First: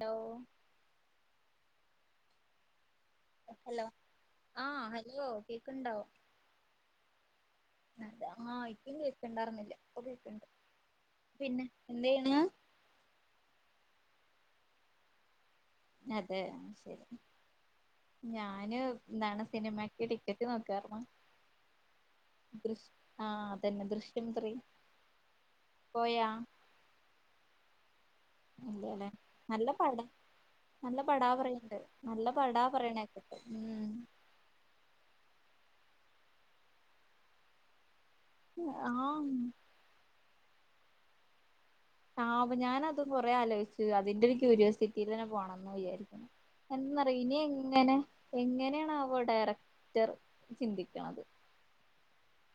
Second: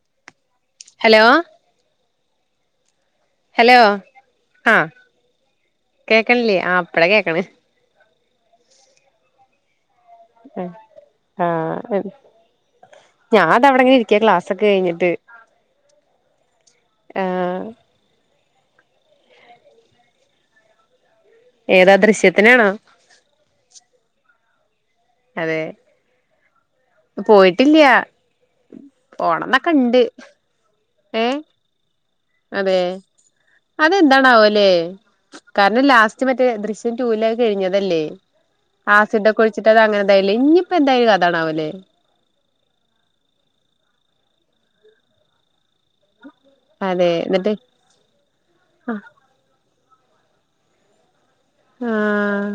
Hello- hello- hello ആഹ് hello കേക്ക്ണ്ടോ? ക്ക്ൺല്ലേ ആഹ് ഇപ്പളാ കേക്ക്ണേ- അതാ ആഹ് ഇക്കും കേക്ക്ണ്ടായിരുന്നില്ല ഇപ്പൊ കേക്ക്ണ്ട് പിന്നെ എന്ത് ചെയ്യണ്? ഞാ ത ഇവടെങ്ങനെ ഇരിക്കാ ക്ലാസ്സൊക്കെ കഴിഞ്ഞട്ട്- അതെ ശെരി- ആഹ് ഞാന് എന്താണ് സിനിമക്ക് ടിക്കറ്റ് നോക്കാര്ന്നു. ഏതാ ദൃശ്യത്തിനാണോ? ആഹ് അതന്നെ ദൃശ്യം ത്രീ- അതേ പോയാ പോയിട്ടില്ലൃ- ഇല്ലല്ലേ നല്ല പട നല്ല പടാ ഏഹ് പറയ്ണ്ട് നല്ല പടാ പറിണേക്കട്ടെ ഉം. ന്താണാവല്ലേ- കാരണം ലാസ്റ്റ് മറ്റേ ദൃശ്യം റ്റൂലെ അത് കഴിഞ്ഞതല്ലേ ഉം ആഹ് ആസിഡൊക്കെ ഒഴിച്ചിട്ട് അങ്ങനെന്തായാലാ ഇഞ്ഞിപ്പൊ എന്താ അയില് കഥാണാവലേ- ആവോ ഞാനതും കൊറേ ആലോയിച്ച് അതിന്റെ ഒരു ക്യൂരൃസിറ്റിയിൽ തന്നെ പോണംന്ന് വിചാരിക്ക അതെ എന്തന്നറിയോ ഇനി എന്നിട്ട് എങ്ങനെ എങ്ങനെയാണാവോ ഡയറ റ്റർ ചിന്തിക്ക്ണത്- ആഹ്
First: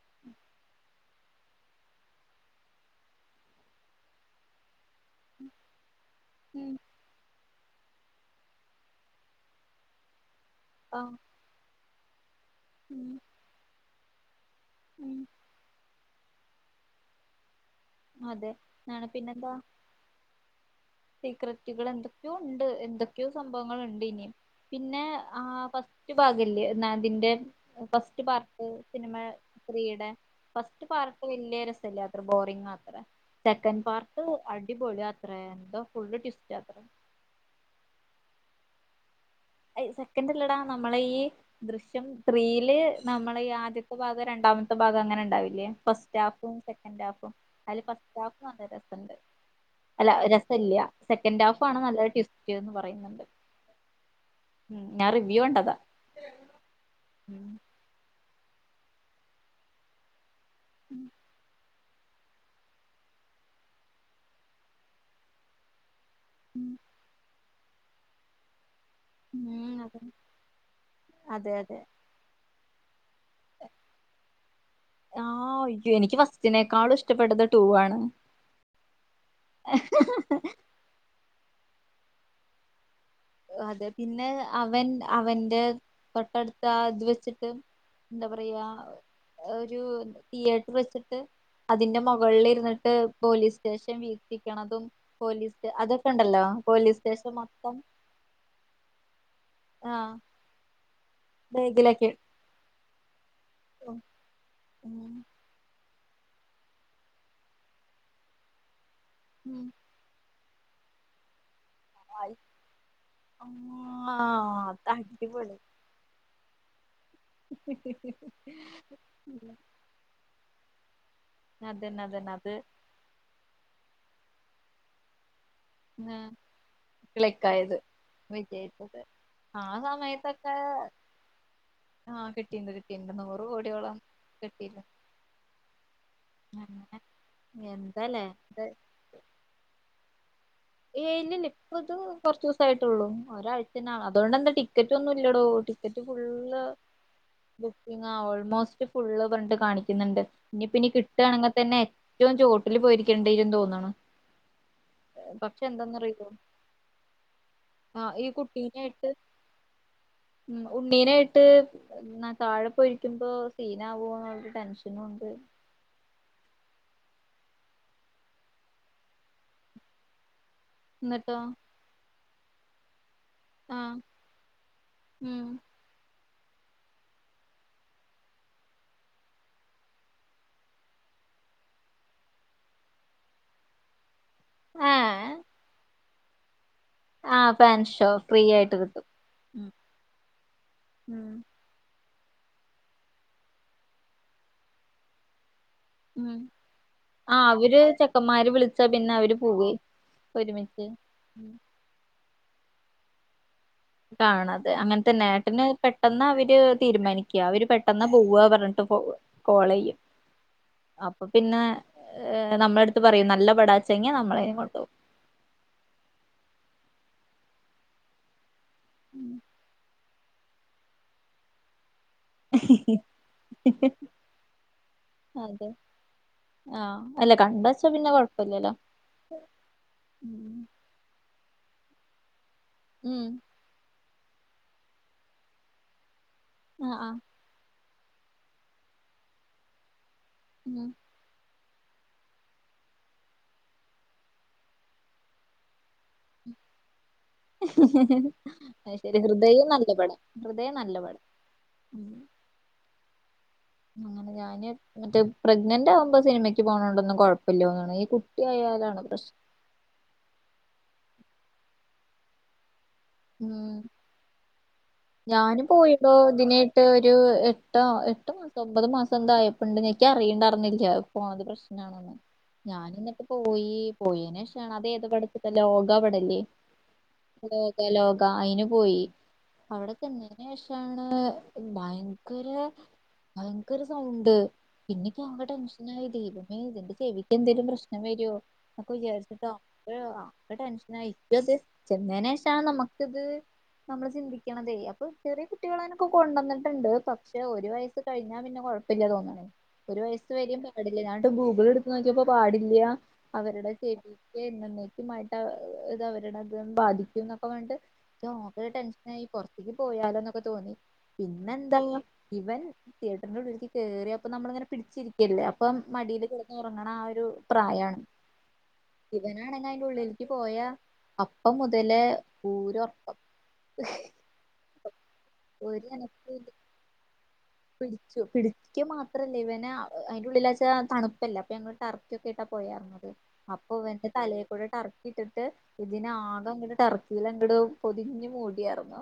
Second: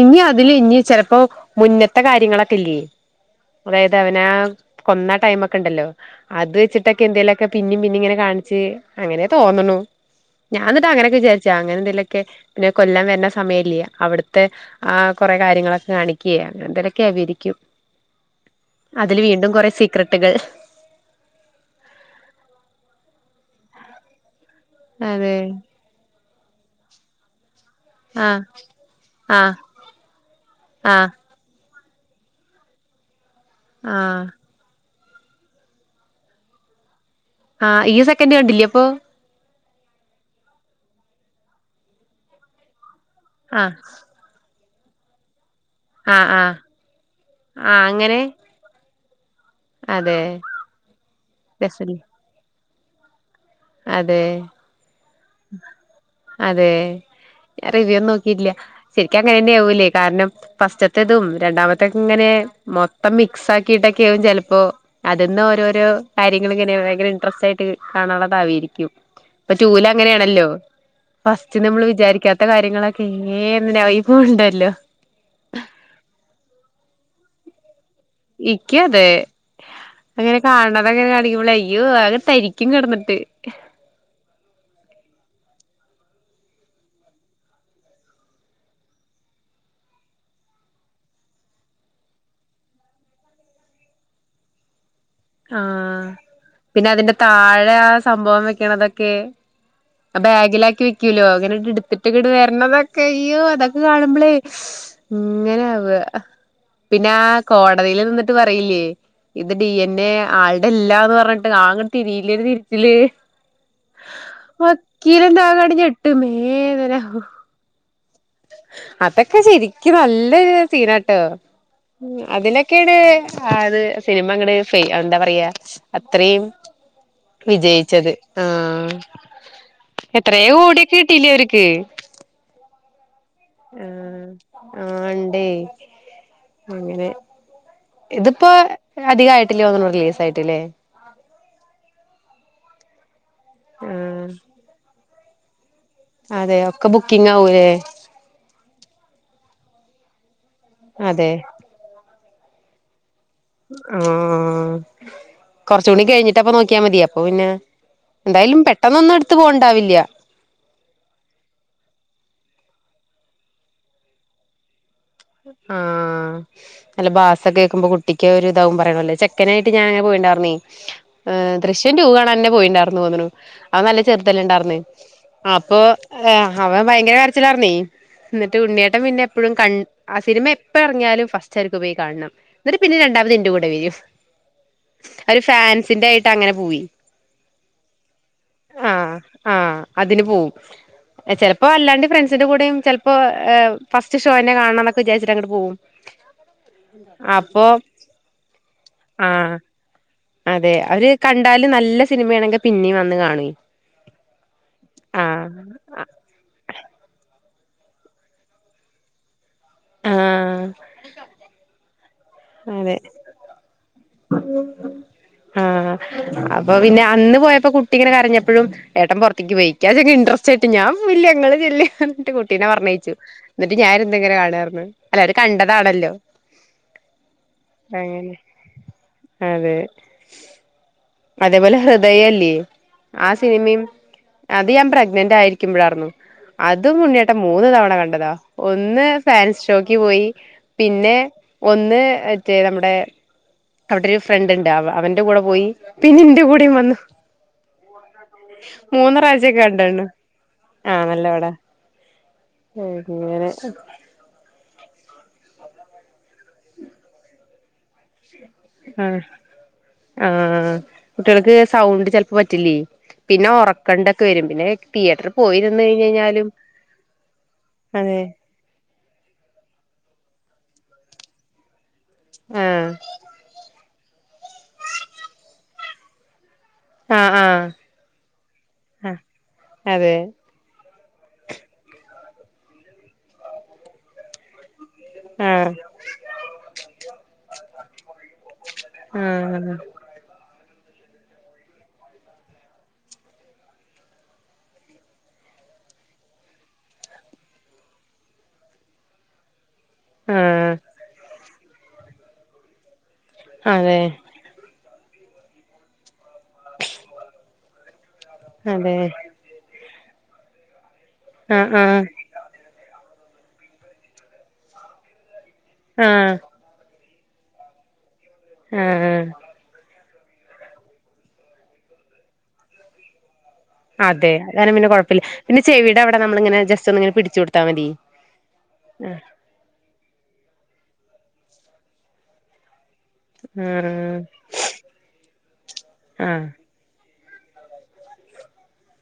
ഇനി അതില് ഇനി ചെലപ്പോ മുന്നത്തെ കാര്യങ്ങളൊക്കെ ഇല്ലേ അതായത് അവനാ കൊന്ന ടൈമൊക്കെ ഇണ്ടല്ലോ അത് ഉം വെച്ചിട്ടൊക്കെ എന്തേലൊക്കെ പിന്നിം പിന്നിം ഇങ്ങനെ കാണിച്ച് അങ്ങനെ തോന്ന്ണു ഞാ ഇന്നട്ട് അങ്ങനൊക്കെ വിചാരിച്ചു- അങ്ങനെ എന്തേലൊക്കെ പിന്നെ കൊല്ലം ഉം വര്ണ സമയല്ലേ അവിട്ത്തെ ആഹ് കൊറേ ഉം കാര്യങ്ങളൊക്കെ കാണിക്ക എന്തലൊക്കെ അവരിക്കും അതെ ആണ് അതില് വീണ്ടും പിന്നെന്താ കൊറേ സീക്രട്ടുകൾ സീക്രറ്റുകൾ എന്തൊക്കെയോ ഇണ്ട് എന്തൊക്കെയോ സംഭവങ്ങള്ണ്ട് ഇനി പിന്നെ അതെ ആഹ് ഫസ്റ്റ് റ്റ് ഭാഗല്ലേ നാതിന്റെ ഫസ്റ്റ് ആഹ് പാർട്ട് സിനിമ ആഹ് ത്രീയുടെ ഫസ്റ്റ് ആഹ് പാർട്ട് വലിയ രസല്ല യാത്ര ബോറിംഗ് യാത്ര സെക്കൻഡ് പാർട്ട് ആഹ് അടിപൊളി യാത്ര എന്തോ ഫുള് ടിസ്റ്റ്ത്ര ആഹ് ഈ സെക്കൻഡ് കണ്ടില്ലേ അപ്പൊ സെക്കൻഡല്ലടാ നമ്മള ഈ ദൃശ്യം ത്രീയില് നമ്മള ഈ ആഹ് ആദ്യത്തെ പാ രണ്ടാമത്തെ ഭാഗം അങ്ങനെ ഉണ്ടാവില്ലേ ഫസ്റ്റ് ആഹ് ഹാഫും ആഹ് സെക്കൻഡ് ഹാഫും ആഹ് അതില് അങ്ങനെ ഫസ്റ്റ് ഹാഫും നല്ല രസമുണ്ട് അല്ല അതെ രസ ഇല്ല സെക്കൻഡ് ഹാഫ് ആണ് രസല്ലേ നല്ല ട്വിസ്റ്റ് എന്ന് പറയണ്ട് അതെ കണ്ടതാ അതെ ഉം റിവ്യൂും നോക്കി ശരിക്ക അങ്ങനെ തന്നെയ ആവൂലേ കാരണം ഫസ്റ്റത്തേതും രണ്ടാമത്തെ അതക്ക ഇങ്ങനെ മൊത്തം മിക്സ് ആക്കിട്ടൊക്കെ ആകും ചിലപ്പോ അതിൽന്ന് ഓരോരോ കാര്യങ്ങള ഇങ്ങനെ ഭയങ്കര ഇൻട്രസ്റ്റ് ആയിട്ട് കാണാനുള്ളതാവയിരിക്കും ഇപ്പൊ ഉം ടുവിൽ അതെ അങ്ങനെയാണല്ലോ അതെ ഫസ്റ്റ് അതെ നമ്മൾ വിചാരിക്കാത്ത കാര്യങ്ങളൊക്കെ ഏപ്പോ ഉണ്ടല്ലോ ആഹ് എനിക്ക് ഫസ്റ്റിനേക്കാളും ഇഷ്ടപ്പെട്ടത് ടൂ ആണ് ഇക്ക അതെ അങ്ങനെ കാണ അതങ്ങനെ കാണിക്കുമ്പോ അയ്യോ അങ്ങെ തരിക്കും കിടന്നിട്ട് അതെ പിന്നെ അവൻ അവന്റെ തൊട്ടടുത്ത ഇത് വെച്ചിട്ട് എന്താ പറയാ ഒരു തിയേറ്റർ വെച്ചിട്ട് അതിന്റെ മുകളിൽ ഇരുന്നിട്ട് പോലീസ് സ്റ്റേഷൻ വീഷിക്കണതും പോലീസ് സ്‌റ്റേ ആഹ് അതൊക്കെ ഉണ്ടല്ലോ പിന്നെ പോലീസ് അതിന്റെ സ്റ്റേഷൻ മൊത്തം താഴെ ആ സംഭവം വെക്കണ അതൊക്കെ ആഹ് ബാഗിലാക്കി വെക്കൂല്ലോ അങ്ങനെ ബേഗിലൊക്കെ എടുത്തിട്ട് വരണതൊക്കെ അയ്യോ അതൊക്കെ കാണുമ്പോളേ ഉം ഇങ്ങനെ ആവ പിന്നെ ആഹ് കോടതിയിൽ നിന്നിട്ട് പറയില്ലേ ഇത് ഉം ഡി എ ന്നെ ആളുടെ ഇല്ലാന്ന് പറഞ്ഞിട്ട് അങ്ങട്ട് തിരില്ല തിരിച്ചില് ആഹ് അത് വക്കീല എന്താ അടിപൊളി ഞട്ടിട്ട് ഇട്ട് മേദന [inaudible] അതൊക്കെ ശരിക്കും നല്ലൊ സീനാട്ടോ അതന്നെ അതന്നെ അത് അതിനൊക്കെ അത് സിനിമ അങ്ങടെ ഫ എന്താ പറയാ അത്രയും ക്ലിക്കായത് വിജയിച്ചത് ആഹ് വിജയിച്ചത് ആ എത്രയ സമയത്തൊക്കെ കോടിയൊക്കെ കിട്ടില്ലേ അവർക്ക് ആഹ് കിട്ടീയിണ്ട് കിട്ടീയിണ്ട് നൂറ് കോടിയോളം ആഹ് കിട്ടീയില്ല ആഹ് ഇണ്ടേ അഹ് എന്തല്ലേ അധിക ആയിട്ടില്ലതോന്നുന്നു റിലീസ് ആയിട്ടല്ലേ ഏയ് ഇല്ലല്ല ഇപ്പൊ ഇത് കൊറച്ച് ദിവസ ആട്ടുള്ളൂ ഒരാഴ്ചനാണ് ആഹ് അതുകൊണ്ട് എന്താ ടിക്കറ്റ് ഒന്നും ഇല്ലടോ ടിക്കറ്റ് അതെ ഫുള്ള് ഒക്കെ ബുക്കിംഗ് ആകലേ ബുക്കിംഗാ ഓൾമോസ്റ്റ് ഫുള്ള് പറഞ്ഞ് കാണിക്കുന്നുണ്ട് ഇനി പിന്നനി അതെ കിട്ടുകയാണെങ്കിൽ തന്നെ ചോട്ടിൽ പോയിരിക്കും ണ്ടിരുന്നു ആഹ് കുറച്ച കൂടി എന്താന്നറിയോ കഴിഞ്ഞിട്ട് അപ്പ നോക്കിയാൽ മതി അപ്പൊ പിന്നെ ആഹ് ഈ എന്തായാലും കുട്ടീനായിട്ട് പെട്ടെന്നൊന്നും എടുത്ത് പോവണ്ടാവില്ല ഉം ഉണ്ണീനായിട്ട് എന്നാ താഴെപ്പോയിരിക്കുമ്പോ സീനാവുമോ എന്നരു ടെൻഷനുണ്ട് ആഹ് അല്ല ബാസൊക്ക കേക്കുമ്പോ കുട്ടിക്ക് ഒരുരിതാവും പറയണല്ലേ ചെക്കനായിട്ട ഞാനങ്ങെ പോയിണ്ടായിന്നേ എന്നിട്ടോ ഏഹ് ദൃശ്യം ടു കാണാൻ തന്നെ പോയിണ്ടായിന്ന് പോന്നു അത് ആഹ് നല്ല ചെറുതല്ല ഇണ്ടായിർന്ന ഉം അപ്പൊ ആഹ് അവൻ ഭയങ്കര വരച്ചിലറന്നീ എന്നിട്ട് ഉണ്ണിയേട്ടൻ പിന്നെ എപ്പോഴും ക ആഹ് സിനിമ എപ്പഇറങ്യാലും ഫസ്റ്റ് ആവര്ക്ക് പോയി കാണണം എന്നിട്ട് പിന്നിം രണ്ടാമത് എന്റെ കൂടെ വെരും ഏഹ് അവര് ഫാൻസിന്റായിട്ട അങ്ങനെ പോയി ആഹ് ഫാൻഷോ ഫ്രീ ആയിട്ട് കിട്ടും ആഹ് ആഹ് അതിന്പോവും ഉം ചെ പ്പോഅല്ലാണ്ട് ഫ്രണ്ട്സിന്റെറെ കൂടെയും ചെൽപ്പോ ഫസ്റ്റ്ഷോയെന്നെ കാണാണംന്നൊക്കെ വിചാരിച്ചട്ടഅങ്ങട്ട് പോവും ഉ ആഹ് അപ്പൊ അവര് ചെക്കന്മാര് വിളിച്ചാ ആഹ് പിന്നെഅവര്പോവേ അതെ അവര് കണ്ടാല് നല്ല സിനിമയാണെങ്ക പിന്നിം വന്ന്കാണേ കാണാതെ അങ്ങൻത്തന്നേ ഏട്ടന് പെ ട്ടെന്ന അവര് തീരുമാനിക്ക അവര് പെട്ടെന്നപോവ പറഞ്ഞിട്ട് പോവ കോളയ്യും ആഹ് അപ്പൊപിന്നെ ഏഹ് അതെ നമ്മളെട്ത്ത് പറയും നല്ലപടാച്ചങ്ങ്യ നമ്മളേയുംകൊണ്ടൊവും ആഹ് അപ്പൊ പിന്നെ അന്ന്പോയപ്പോ കുട്ടിങ്ങനെകരഞ്ഞ പ്പഴും ഏട്ടംപുറത്ത്ക്ക്പോയി ഇക്ക്യാച്ചാ ഇൻഡ്രറസ്റ്റ്ആയിട്ട് ഞാൻപോവില്ല്യാ ഇങ്ങള്ചെല്ലിഅർഞ് ട്ടി കുട്ടീനെ പർണയിച്ചു എന്നിട്ട് ഞാൻ ഇരുന്ന് ഇങ്ങനെ കാണാർന്ന് അല്ല അതെ അവര്കണ്ടതാണല്ലോ ആഹ് അല്ലെ കണ്ടച്ചാപിന്നെ കൊഴപ്പല്ല്യല്ലോ അതെ മ് അതേപോലെ ഹൃദയല്ല്യേ ഉം ആഹ് സിനിമി അത് ഞാൻ പ്രഗ്നനന്റായിരിക്കുമ്പഴാർന്നു ആഹ് അതും ആഹ് ഉണ്ണിയേട്ടൻ മൂന്ന്തവണ കണ്ടതാ ഒന്ന് ഫേൻഷോക്ക്പോയി ഉം പിന്നെ ഒന്ന് മറ്റേ നമ്മുടെ അവിടെരു ഫ്രണ്ട് ഇണ്ട് അവന്റെ കൂടെ പോയി പിന്നെന്റെ കൂടെയുംവന്നു അഹ് ശരി പ്രാവശ്യം ഹൃദയം നല്ല പട ഹൃദയം നല്ലപട ഏഹ് അങ്ങനെ അങ്ങനെ ഞാന് ന്നട്ട് പ്രഗ്നന്റാവുമ്പോ സിനിമക്ക് പോണോണ്ടന്നും കൊഴപ്പയില്ല്യ തോന്ന്ണ് ഈ കു കുട്ടി ആയലാണ് ആഹ് പ്രശ് ആഹ് കുട്ടികൾക്ക് സൗണ്ട് ചെലപ്പൊ പറ്റില്ലേ പിന്നെ ഉം ഉറക്കണ്ട ക് വരും പിന്നെ കഴി ഞാനും പോയിടൊ ഇതിനായിട്ട് ഒരു എട്ടോ അതെ എട്ട്മാസ തൊമ്പത് മാസം എന്തായപ്പണ്ട് ഞക്ക്യ അറിയിണ്ടായിർന്നില്ല്യ പോണത് പ്രശ്നാണെന്ന് ആഹ് ഞാനിന്നട്ട്പോയി പോയനേഷാണ് അതേ ഏത് പടത്ത്ത ലോകപടല്ല്യേ ആഹ് ആഹ് ലോകലോക അയിന്പോയി ആഹ് അതെ അവടെതന്നെ അയിന്ശേ ഷാണ് ഭയങ്കര ഭയങ്കരസൗണ്ട് പിന്നെക്കി ആക ആഹ് ടെൻഷനായി ദൈവമേ ഇതന്റെചെവിക്ക്എന്തേലും പ്രശ്നംവെരോ നൊക്ക വിചാരിച്ച്ട്ടോ ആഹ് ഒര് ആഹ് ഒര് ടെൻഷനായി ചെന്നേനശാണ് നമ്മക്കിത് നമ്മള്ചിന്തി ക്യണതെ അപ്പം ചെറ്യേ കുട്ടികളേനോക്കെ കൊണ്ടന്നിട്ട്ണ്ട് പക്ഷെ ഒരുവയസ്സ് കഴിഞ്ഞാ പിന്നെ കുഴപ്പല്ല്യ തോന്ന ഒരുവയസ്സ് വെരീം ആഹ് പാടില്ല ഞാനിട്ട് ഗൂഗിൾ ഇട്ത്ത്നോക്കിയപ്പോ പാടില്ല്യ അവരുടെ അതെ ചെവി ക്കേ എന്നന്നേക്കുമായിട്ട ഇത് അവരുടെ അത് ബാധിക്കും ന്നൊക്കെപറഞ്ഞിട്ട് ഇക്കി ആകെ ടെൻ അതെ പൊർത്ത്ക്ക് പോയാലോന്നൊക്കെ തോന്നി പിന്നെ ആഹ് എന്താള്ളേ ആഹ് ഇവൻ തിയേറ്ററിന്റെ ഉള്ളിൽക്ക് കേറിയപ്പം നമ്മളിങ്ങനെ പിടിച്ചിരിക്കല്ലേ ആഹ് അപ്പംമടീല്കെട ഉറങ്ങണ ആഹ് ഒരു പ്രായാണ് ആഹ് ഇവനാണെങ്ങ അയിന്റെഉള്ളിൽ ക്ക്‌പോയ അപ്പംമുതലേ പൂര ഒർക്കം അതെ അതാനും പിന്നെ കുഴപ്പല്ല്യ ഒരുനനക്ക് കൊടുത്താ മതി പിടിച്ചു ആഹ് പിടിക്കമാത്രല്ലേ ഇവനെ അയിന്റെ ഉള്ളിലാച്ച തണുപ്പല്ലേ അപ്പൊ ഞങ്ങള് ടർക്കിയൊക്കെട്ടാ പോയാർന്നത് അപ്പൊ ഇവന്റെ തലേക്കൂടെ ടർക്കിട്ടിട്ട് ഇതിന ആഹ് ആകെ ഇങ്ങട്ട് ടർ ഇതിലന്റ്ടു പൊതിഞ്ഞ് മൂടിയാർന്നു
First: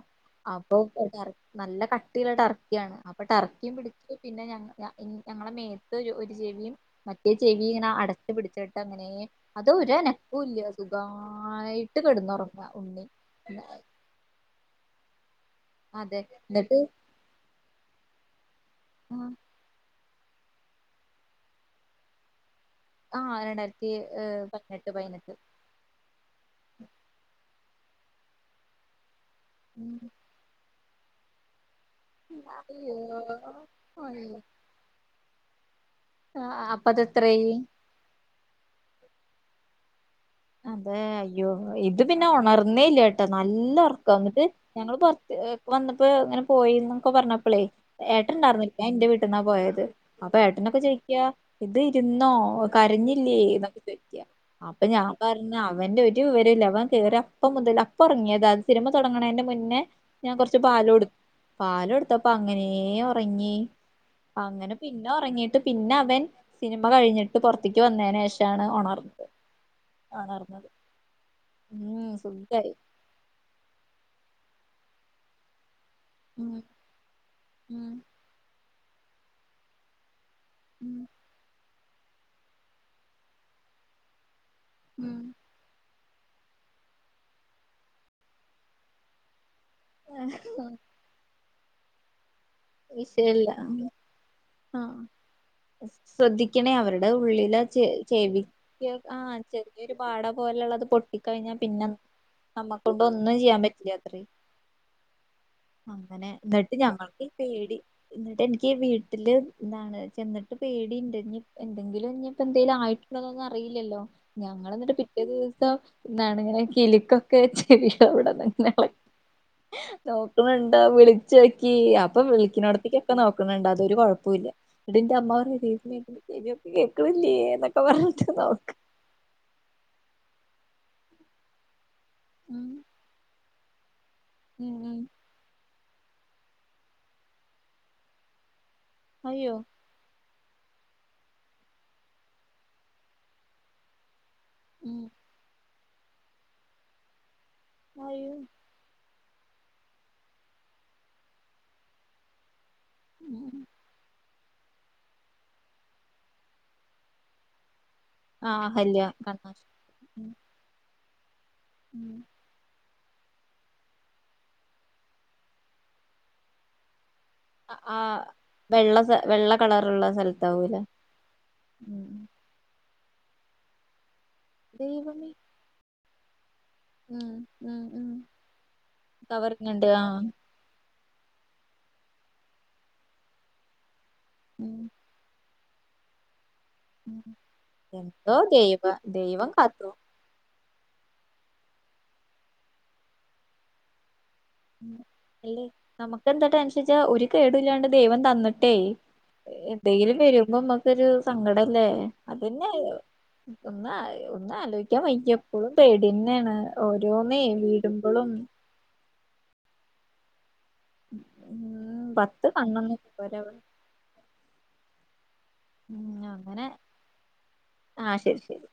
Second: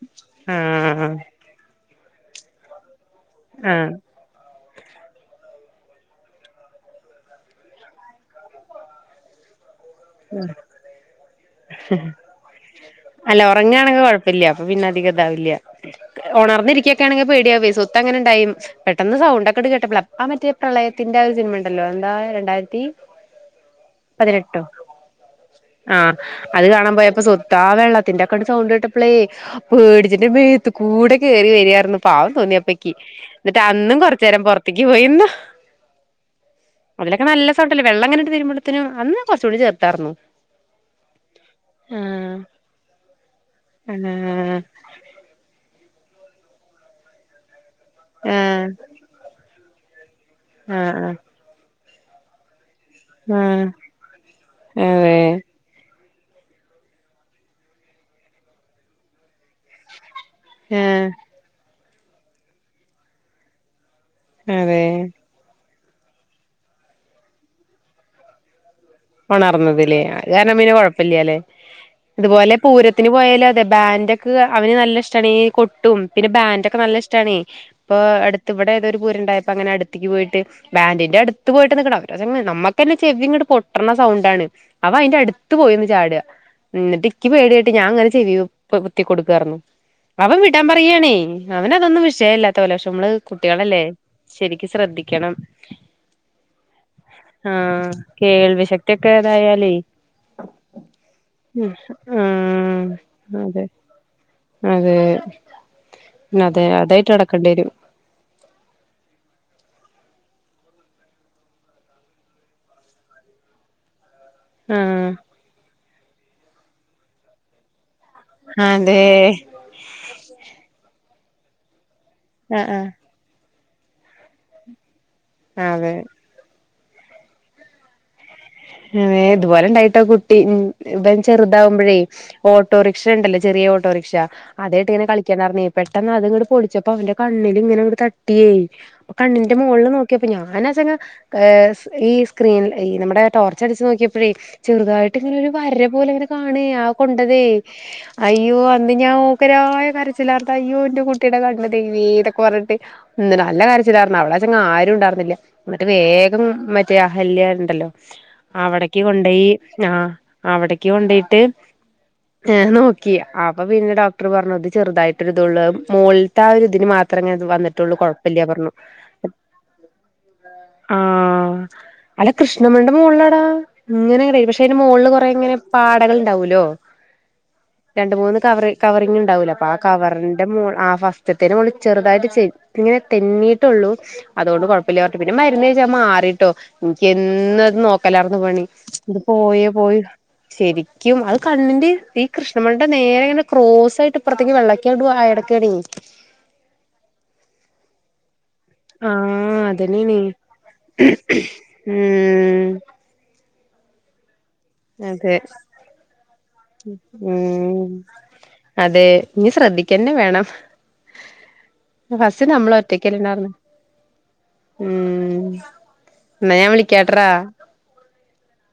അപ്പൊ ആഹ് ടർ നല്ല കട്ടിയിള്ള ടർ ക്യാണ് അപ്പൊടറക്കിം ആഹ് പിടിച്ചു പിന്നെ ഞങ്ങ ഞ ഇൻ ഞങ്ങളെമേത്തൊരു ഒര് ചെവിയിം മറ്റേചെവി ഇങ്ങനെഅടച്ച്പിടിച്ചിട്ട് അങ്ങനേ അതൊരന കൂല്ല സുഖായിട്ട് കെടന്നൊറങ്ങ ഉണ്ണി പ്പയില്ല്യ അപ്പൊപിന്നെ അധികഇതാവില്ല്യ അതെ എന്നിട്ട് ഉണർന്നിരിക്കൊക്കൊണെങ്കിൽ പേടിയാവെ സ്വത്ത് അങ്ങനെ ഉണ്ടായി പെട്ടെന്ന് സൗണ്ടക്കെ എടു കേട്ടെപ്പെ ആ മറ്റേ പ്രളയത്തിന്റെ ഒരു സിനിമ ഉണ്ടല്ലോ എന്താ രണ്ടായിരത്തി ആഹ് രണ്ടായിരത്തി ഏ പതിനെട്ടോ പതിനെട്ട് പതിനെട്ട് ആഹ് അത് കാണാൻ പോയപ്പ സ്വത്താ ആ വെള്ളത്തിന്റെക്കെണ്ട് സൗണ്ട് കേട്ടപ്പളേ ഉം പേടിച്ചിട്ട് മേത്ത് കൂടെ കേറി വരിയായിരുന്നു പാവം തോന്നിയപ്പക്ക് അയ്യോ എന്നിട്ടന്നും അയ്യോ കൊറച്ച്നേരം പൊർ ത്തിക്ക് പോയിന്നു. അതിലൊക്കെ നല്ല അപ്പതെത്രയായി സൗണ്ടല്ലേ വെള്ളം അങ്ങനട്ട് തീരുമ്പോട്ത്തിനും അന്ന് കൊറച്ചുകൂടി ചെർതാര്ന്നു അതെ അയ്യോ ഇത് പിന്നെ ഉണർന്നേല്ല ട്ടോ നല്ല ഉറക്കാ വന്നിട്ട് ആഹ് ഞങ്ങള് പുറത്ത് വന്നപ്പോ ഇങ്ങനെ പോയിന്നൊക്കെ പറഞ്ഞപ്പളേ ആഹ് ഏട്ടനുണ്ടായിരുന്നില്ല ഞാൻ എന്റെ വീട് ട്ട്ന്നാ പോയത്. അപ്പൊ ഏട്ടനൊക്കെ ചോയിക്ക ആഹ് ഇത് ഇരുന്നോ? കരഞ്ഞില്ലേ ആഹ് എന്നൊക്കെ ചോയിക്ക അപ്പൊ ആഹ് ഞാൻ അതെ പറഞ്ഞ് അവന്റെ ഒരു വിവരോം ഇല്ല അവൻ കേറിയ അപ്പം മുതൽ അപ്പ ഇറങ്ങിയത അത് സിനിമ തുടങ്ങണേന്റെ മുന്നേ ഞാൻ കൊറച്ച് പാല് ആഹ് കൊടുത്ത് പാല് കൊടുത്തപ്പ അങ്ങനെ ഉറങ്ങി അങ്ങനെ അതെ പിന്നെ ഉറങ്ങീട്ട് പിന്നെ അവൻ സിനിമ കഴിഞ്ഞിട്ട് പുറത്തക്ക് വന്നേന് ശേഷാണ് ഉണർന്നത് ഉണർന്നത് ലേ അത് കാരണം ഉണർന്നത് പിന്നെ കുഴപ്പ്യല്ല ലേ? ഉം ഇത് പോലെ സുഖായി പൂരത് ത്തിന് പോയാലോ അതെ ബാൻഡക്ക് അവന് നല്ല ഇഷ്ട്ടാണീ കൊട്ടും പിന്നെ ഉം ബാന്റൊക്കെ നല്ല ഇഷ്ടാണെ ഉം ഇപ്പൊ അടുത്ത് ഇവിടെ ഏതോരു പൂരുണ്ടായപ്പോ അങ്ങനെ അടുത്തക്ക് പോയിട്ട് ഉം ബാന്റിന്റെ അടുത്ത് പോയിട്ട് നിക്കണം. [unintelligible] നമ്മക്കന്നെ ചെവി ഇങ്ങട് പൊട്ടണ സൗണ്ടാണ്. അവ ഉം അയിന്റട് ത്ത് പോയിര്ന്ന് ചാടാ എന്നിട്ടക്കി പേടിയായിട്ട് ഞാൻ അങ്ങനെ ചെവിക്കെ പൊത്തി കൊടുക്കായിര്ന്നു. അവൻ വിടാൻ പറയാണേ അവനതൊന്നും വിഷയില്ലാത്ത പോലെ പക്ഷെ നമ്മളത് കുട്ട്യേളല്ലേ ആഹ് ശ്രദ്ധിക്കണേ അവരുടെ ഉള്ളിലാ ചെ ആഹ് ചെവി കേൾവി ശക്തിയൊക്കെ ആഹ് ഇതായാലേ ചെറിയൊരു പാട പോലുള്ളത് പൊട്ടിക്കഴിഞ്ഞാ ഉം പിന്നെ ആഹ് നമ്മക്കൊണ്ട് ഒന്നും ചെയ്യാൻ അതെ പറ്റ് യാത്രി അതെ അങ്ങനെ അതെ എന്നിട്ട് അതായിട്ട് ഞങ്ങൾക്ക് നടക്കേണ്ടി വരും പേടി എന്നിട്ട് എനിക്ക് വീട് ട്ടില് എന്താണ് ചെന്നിട്ട് പേടിണ്ട് ഇനി എന്തെങ്കിലും ഇഞ്ഞിപ്പോ എന്തേലും ആയിട്ടുണ്ടോന്നൊന്നും അറിയില്ലല്ലോ ഞങ്ങളന്നിട്ട് ആഹ് പിറ്റേ ദിവസം ന്നാണ് കിലുക്കം ക്കെ ശെരിയാ അവിടെനിന്നാളീം അതെ നോക്കണണ്ടോ വിളി ച്ചോക്കി അപ്പൊ ആഹ് വിളിക്കിനോടത്തേക്കൊക്കെ നോക്കണണ്ട് അതൊരു കുഴപ്പൂല്ല. ഇടിന്റെ അമ്മ ആഹ് അതെ [unintelligible] ചെവിയൊക്കെ കേക്കിണില്ലേ എന്നൊക്ക പറഞ്ഞിട്ട് നോക്ക ഇതുപോലെ ഇണ്ടായിട്ടാ കുട്ടി ഉം ഇവൻ ചെറുതാവുമ്പോഴേ ഉം ഓട്ടോറിക്ഷ ഇണ്ടല്ലേ ചെറിയ ഓട്ടോറിക്ഷ ഉം അതായിട്ട് ഉം ഇങ്ങെനെ കളി ക്കിനാർന്നെ പെട്ടെന്ന് അത്ങ്ങട്ട് പൊളിച്ചപ്പോ അവന്റെ കണ്ണിലിങ്ങനെ തട്ടിയേ അപ്പൊ അയ്യോ കണ്ണിന്റെ മോള് നോ ക്കിയപ്പോ ഞാനാച്ചയിങ്ങനെഏഹ് ഈ സ്ക്രീനിൽ ഈ നമ്മടെ ടോർച്ച് അടിച്ചു നോക്കിയ പ്പഴെ ഉം ചെറുതായിട്ടിങ്ങനെരു വര പോലെങ്ങനെ കാണെ ആ കൊണ്ടതേ അയ്യോ അന്ന് ഞാൻ ഭയങ്കരാ കരച്ചിലാർത്ത അയ്യോ എന്റെ കുട്ടിയുടെ കണ്ണ് ദേവീ ഇതക്കെ പറഞ്ഞിട്ട് ഉം അന്ന് നല്ല ഉം. കര ച്ചലാർന്നു അവളാച്ചങ്ങ് ആരും ഉണ്ടായിർന്നില്ല എന്നിട്ട് വേഗം മറ്റേഹല്യാരുണ്ടല്ലോ ആ അവിടക്ക് ഹല്യ കൊണ്ടോയി കണ്ണാശ നാ ഉം അവിടക്ക് കൊണ്ടോയിട്ട് ഉം ഏഹ് നോക്കി അപ്പൊ പിന്നെ ഡോക്ടർ പറഞ്ഞത് ചെറുതായിട്ടിതുള്ളൂ മോളിലത്തെ ആ ഒരു ഇതിന് മാത് ത്രങ്ങേ ഇത് വന്നിട്ടള്ളൂ ആ കുഴപ്പില്ല പറഞ്ഞു. വെള്ള വെള്ള കളറുള്ള സ്ഥലത്താവൂലേ ആഹ് ഉം അല്ല കൃഷ്ണമണിന്റെ മോൾലാടാ ഇങ്ങനെ പക്ഷെ അതിന്റെ മോളില് ദൈവമേ കൊറെങ്ങനെ പാടകൾ ഉണ്ടാവൂല്ലോ ഉം ഉം ഉം രണ്ട് മൂന്ന് കവറി കവറിങ്ങിണ്ടാവൂലെ അപ്പ ആ കവറിന്റെ മോൾ ആ ഫസ് ത്തിന്റെമോള് ചെറുതായിട്ട് ചെ ഇങ്ങനെ തെന്നിയിട്ടുള്ളൂ അതുകൊണ്ട് ഉം കുഴപ്പല്ലാ പർ പിന്നെ മരുന്ന് തേച്ചപ്പം മാറിട്ടോ ഉം എനിക്കെന്നത് എന്തോ നോക്കലാർന്ന് പണി ദൈവ ഇത് ദൈവം പോയൊ കാത്തു പോയൊ ശരിക്കും അത് കണ്ണിന്റെ ഈ കൃഷ്ണമണിടെ നേരെയാണ് ക്രോസായിട്ട് അപ്പറത്തേക്ക് വെള്ളക്കടു ആയടക്കണെ എന്റെ ടെൻഷൻ ച്ചാ ഒരു കേടും ഇല്ലാണ്ട് ദൈവം തന്ന് ട്ടേ ആഹ് എന്തെങ്കിലും അതന്നെയാണേ വരുമ്പോ നമ്മുക്കൊരു സങ്കടല്ലേ ഉം അത്ന്നെ ഒന്നാ ഒന്നലോ ചു അതെ വയ്യ ഒരോന്നെ ഉം വരുമ്പോഴും അതെ ഇനി ശ്രദ്ധിക്കന്നെ വേണം ഉം പത്ത് [unintelligible] നമ്മൾ കണ്ണൊന്നും ഒറ്റക്കന്നെ പോരാ ആർന്നു ഉം എന്ന ഞാൻ വിളിക്കാട്ടോടാ ആഹ് ശരി ശരി